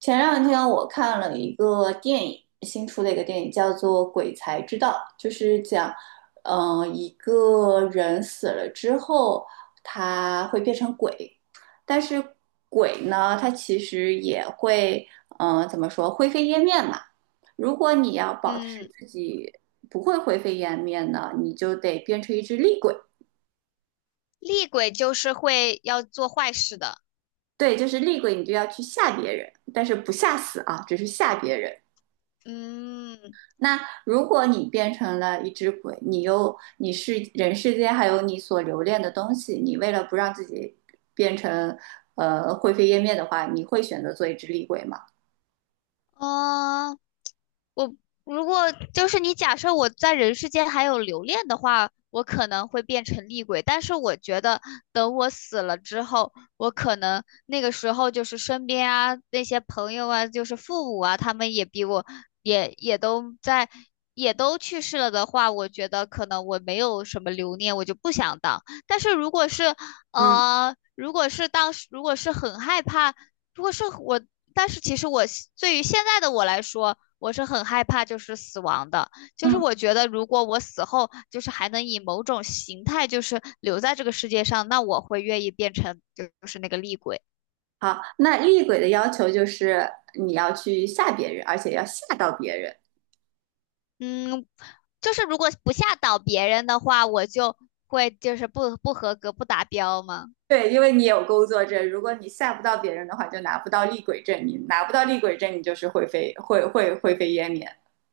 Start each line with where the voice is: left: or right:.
right: 前两天我看了一个电影，新出的一个电影叫做《鬼才之道》，就是讲，一个人死了之后，他会变成鬼，但是鬼呢，它其实也会，怎么说，灰飞烟灭嘛。如果你要保持
left: 嗯，
right: 自己不会灰飞烟灭呢，你就得变成一只厉鬼。
left: 厉鬼就是会要做坏事的。
right: 对，就是厉鬼，你就要去吓别人，但是不吓死啊，只是吓别人。
left: 嗯，
right: 那如果你变成了一只鬼，你是人世间还有你所留恋的东西，你为了不让自己变成灰飞烟灭的话，你会选择做一只厉鬼吗？
left: 嗯、我如果就是你假设我在人世间还有留恋的话，我可能会变成厉鬼。但是我觉得等我死了之后，我可能那个时候就是身边啊那些朋友啊，就是父母啊，他们也比我也都在也都去世了的话，我觉得可能我没有什么留念，我就不想当。但是如果是
right: 嗯
left: 如果是当时如果是很害怕。如果是我，但是其实我对于现在的我来说，我是很害怕就是死亡的，就是
right: 嗯，
left: 我觉得如果我死后就是还能以某种形态就是留在这个世界上，那我会愿意变成就是那个厉鬼。
right: 好，那厉鬼的要求就是你要去吓别人，而且要吓到别人。
left: 嗯，就是如果不吓倒别人的话，我就会就是不合格不达标吗？
right: 对，因为你有工作证，如果你吓不到别人的话，就拿不到厉鬼证，你拿不到厉鬼证，你就是会灰飞烟灭。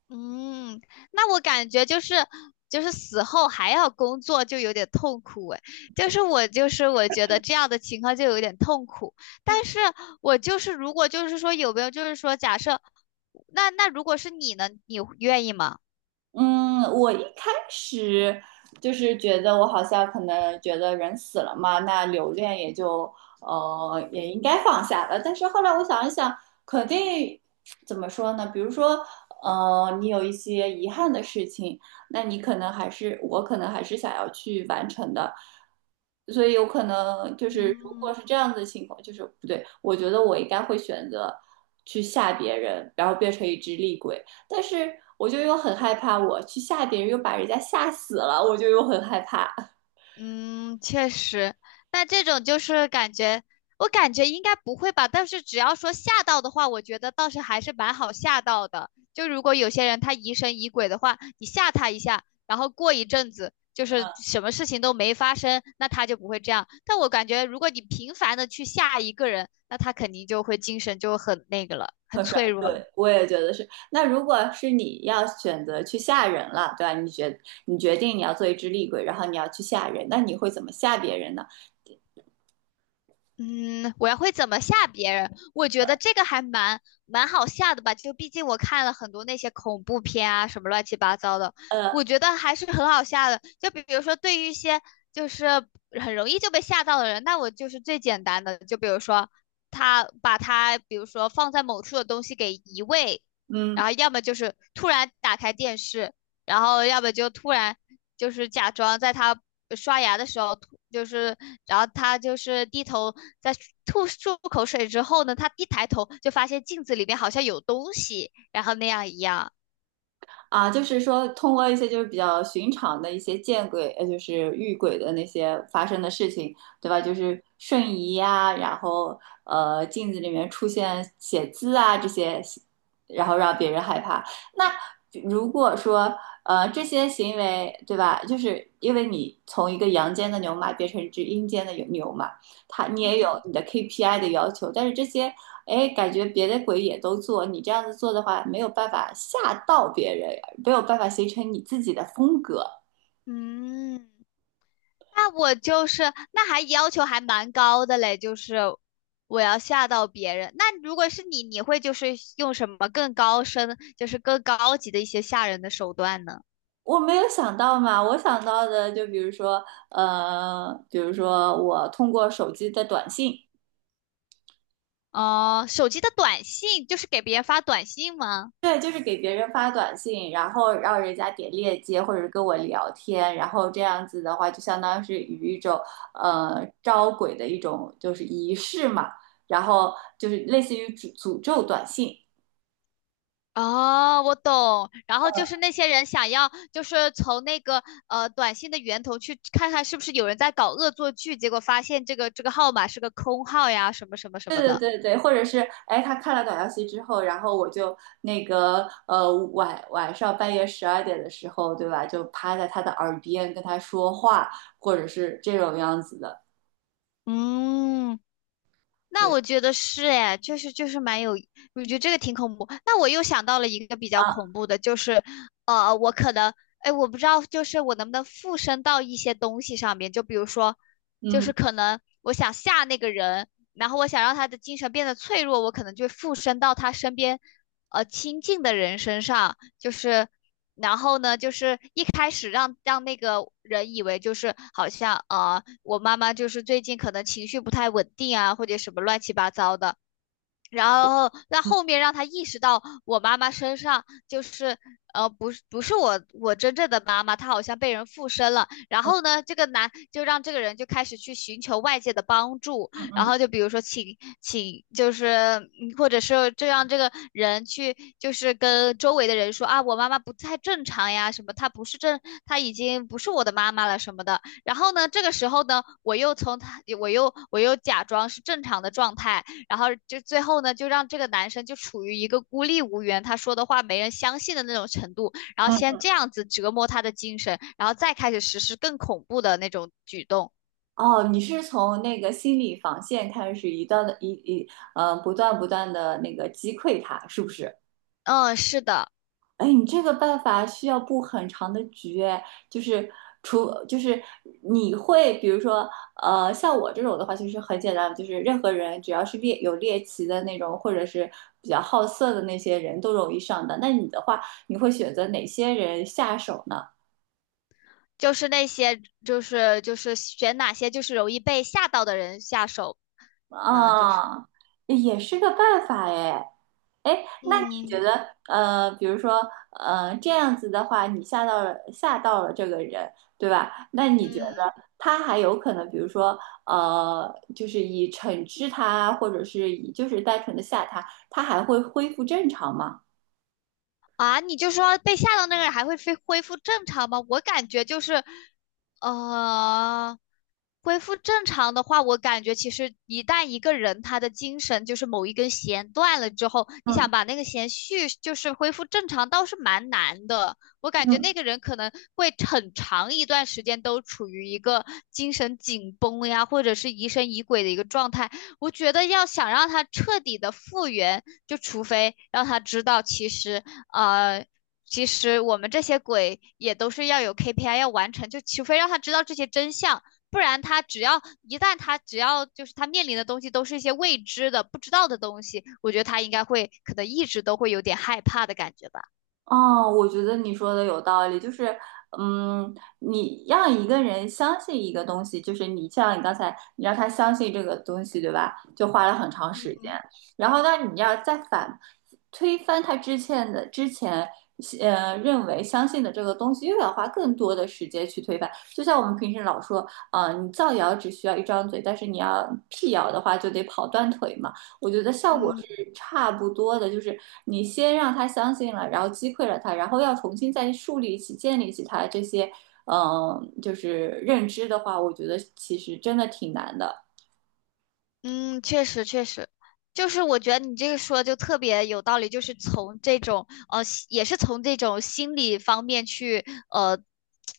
left: 嗯，那我感觉就是就是死后还要工作，就有点痛苦哎。就是我就是我觉得这样的情况就有点痛苦。但是我就是如果就是说有没有就是说假设，那如果是你呢，你愿意吗？
right: 嗯，我一开始就是觉得我好像可能觉得人死了嘛，那留恋也就也应该放下了。但是后来我想一想，肯定怎么说呢？比如说你有一些遗憾的事情，那你可能还是我可能还是想要去完成的，所以有可能就是如果
left: 嗯
right: 是这样子的情况，就是不对，我觉得我应该会选择去吓别人，然后变成一只厉鬼。但是我就又很害怕，我去吓别人又把人家吓死了，我就又很害怕，
left: 嗯，确实，那这种就是感觉，我感觉应该不会吧。但是只要说吓到的话，我觉得倒是还是蛮好吓到的。就如果有些人他疑神疑鬼的话，你吓他一下，然后过一阵子就是什么事情都没发生，那他就不会这样。但我感觉如果你频繁的去吓一个人，那他肯定就会精神就很那个了，很
right: 很帅。
left: 脆弱
right: 对，
left: 了。
right: 我也觉得是。那如果是你要选择去吓人了，对吧？你决定你要做一只厉鬼，然后你要去吓人，那你会怎么吓别人呢？
left: 嗯，我要会怎么吓别人？我觉得这个还蛮好吓的吧，就毕竟我看了很多那些恐怖片啊，什么乱七八糟的，
right: 呃，
left: 我觉得还是很好吓的。就比如说，对于一些就是很容易就被吓到的人，那我就是最简单的，就比如说他把他，比如说放在某处的东西给移位，
right: 嗯，
left: 然后要么就是突然打开电视，然后要么就突然就是假装在他刷牙的时候吐，就是然后他就是低头在吐漱口水之后呢，他一抬头就发现镜子里面好像有东西，然后那样一样。
right: 啊，就是说通过一些就是比较寻常的一些见鬼，就是遇鬼的那些发生的事情，对吧？就是瞬移呀、然后镜子里面出现写字啊这些，然后让别人害怕。那如果说这些行为，对吧？就是因为你从一个阳间的牛马变成一只阴间的牛马，它你也有
left: 嗯，
right: 你的 KPI 的要求，但是这些哎，感觉别的鬼也都做，你这样子做的话，没有办法吓到别人，没有办法形成你自己的风格。
left: 嗯，那我就是那还要求还蛮高的嘞，就是我要吓到别人。那如果是你，你会就是用什么更高深，就是更高级的一些吓人的手段呢？
right: 我没有想到嘛，我想到的就比如说，比如说我通过手机的短信，
left: 哦、手机的短信就是给别人发短信吗？
right: 对，就是给别人发短信，然后让人家点链接或者跟我聊天，然后这样子的话，就相当于是与一种招鬼的一种就是仪式嘛，然后就是类似于诅咒短信。
left: 哦，我懂。然后就是那些人想要，就是从那个短信的源头去看看是不是有人在搞恶作剧，结果发现这个号码是个空号呀，什么什么什
right: 对
left: 么
right: 对
left: 的。
right: 对对，或者是哎，他看了短消息之后，然后我就那个晚上半夜12点的时候，对吧？就趴在他的耳边跟他说话，或者是这种样子的。
left: 嗯，那
right: 对
left: 我觉得是哎，就是就是蛮有，我觉得这个挺恐怖。那我又想到了一个比较
right: 啊，
left: 恐怖的，就是我可能哎，我不知道，就是我能不能附身到一些东西上面，就比如说，就
right: 嗯
left: 是可能我想吓那个人，然后我想让他的精神变得脆弱，我可能就附身到他身边亲近的人身上，就是。然后呢，就是一开始让那个人以为就是好像我妈妈就是最近可能情绪不太稳定啊，或者什么乱七八糟的。然后在
right: 嗯
left: 后面让他意识到我妈妈身上就是不是我真正的妈妈，她好像被人附身了。然
right: 嗯
left: 后呢，这个男就让这个人就开始去寻求外界的帮助，
right: 嗯
left: 然
right: 嗯
left: 后就比如说请就是嗯或者是就让这个人去就是跟周围的人说啊，我妈妈不太正常呀，什么她不是正，她已经不是我的妈妈了什么的。然后呢，这个时候呢，我又从她，我又假装是正常的状态。然后就最后呢，就让这个男生就处于一个孤立无援，他说的话没人相信的那种程度，然后先
right: 嗯。
left: 这样子折磨他的精神，然后再开始实施更恐怖的那种举动。
right: 哦，你是从那个心理防线开始，一段的一一呃，不断不断的那个击溃他，是不是？
left: 嗯，是的，
right: 哎，你这个办法需要布很长的局，哎，就是除就是你会，比如说，像我这种的话，其实很简单，就是任何人只要是有猎奇的那种，或者是比较好色的那些人都容易上当。那你的话，你会选择哪些人下手呢？
left: 就是那些，就是就是选哪些就是容易被吓到的人下手嘛，就是，
right: 啊，也是个办法哎。哎，那你觉
left: 嗯
right: 得，比如说，这样子的话，你吓到了这个人，对吧？那你觉
left: 嗯。
right: 得他还有可能，比如说，就是以惩治他，或者是以就是单纯的吓他，他还会恢复正常吗？
left: 啊，你就说被吓到那个人还会恢复正常吗？我感觉就是，呃，恢复正常的话，我感觉其实一旦一个人他的精神就是某一根弦断了之后，你
right: 嗯
left: 想把那个弦续就是恢复正常，倒是蛮难的。我感觉那
right: 嗯。
left: 个人可能会很长一段时间都处于一个精神紧绷呀，或者是疑神疑鬼的一个状态。我觉得要想让他彻底的复原。就除非让他知道，其实呃，其实我们这些鬼也都是要有 KPI 要完成，就除非让他知道这些真相，不然他只要一旦他只要就是他面临的东西都是一些未知的、不知道的东西，我觉得他应该会可能一直都会有点害怕的感觉吧。
right: 哦，我觉得你说的有道理，就是，嗯，你让一个人相信一个东西，就是你像你刚才，你让他相信这个东西，对吧？就花了很长时间，然后呢，你要再推翻他之前，认为相信的这个东西，又要花更多的时间去推翻。就像我们平时老说，啊、你造谣只需要一张嘴，但是你要辟谣的话，就得跑断腿嘛。我觉得效果
left: 嗯，
right: 是差不多的，就是你先让他相信了，然后击溃了他，然后要重新再树立起、建立起他这些，就是认知的话，我觉得其实真的挺难的。
left: 嗯，确实，就是我觉得你这个说就特别有道理，就是从这种呃，也是从这种心理方面去呃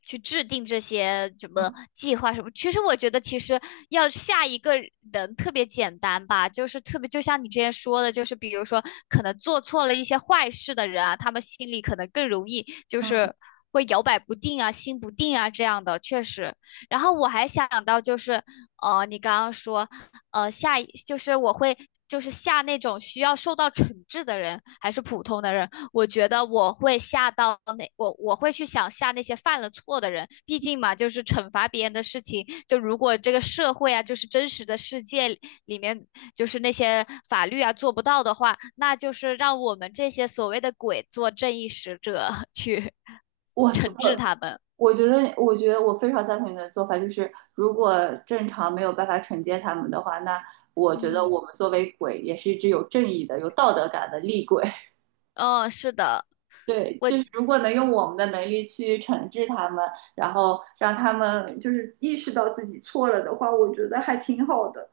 left: 去制定这些什么
right: 嗯
left: 计划什么。其实我觉得，其实要下一个人特别简单吧，就是特别就像你之前说的，就是比如说可能做错了一些坏事的人啊，他们心里可能更容易就
right: 嗯，
left: 是会摇摆不定啊、心不定啊这样的，确实。然后我还想到就是你刚刚说。下一就是我会就是下那种需要受到惩治的人，还是普通的人，我觉得我会下到那我会去想下那些犯了错的人，毕竟嘛，就是惩罚别人的事情，就如果这个社会啊，就是真实的世界里面，就是那些法律啊做不到的话，那就是让我们这些所谓的鬼做正义使者去
right: 我
left: 惩治
right: 我
left: 他们。
right: 我觉得我非常赞同你的做法，就是如果正常没有办法惩戒他们的话，那我觉得
left: 嗯，
right: 我们作为鬼也是一只有正义的、有道德感的厉鬼。
left: 嗯，是的，
right: 对，
left: 我
right: 就是如果能用我们的能力去惩治他们，然后让他们就是意识到自己错了的话，我觉得还挺好的。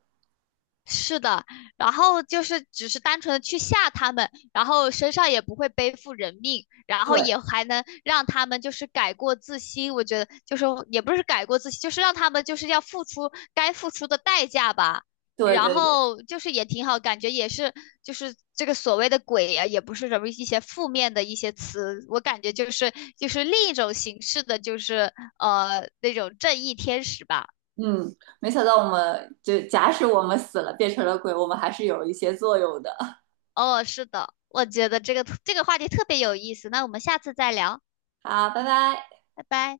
left: 是的，然后就是只是单纯的去吓他们，然后身上也不会背负人命，然后
right: 对，
left: 也还能让他们就是改过自新。我觉得就是也不是改过自新，就是让他们就是要付出该付出的代价吧。
right: 对，
left: 然
right: 对，对，
left: 后就是也挺好，感觉也是就是这个所谓的鬼啊，也不是什么一些负面的一些词，我感觉就是就是另一种形式的，就是那种正义天使吧。
right: 嗯，没想到我们就假使我们死了变成了鬼，我们还是有一些作用的。
left: 哦，是的，我觉得这个这个话题特别有意思，那我们下次再聊，
right: 好，拜拜。
left: 拜拜。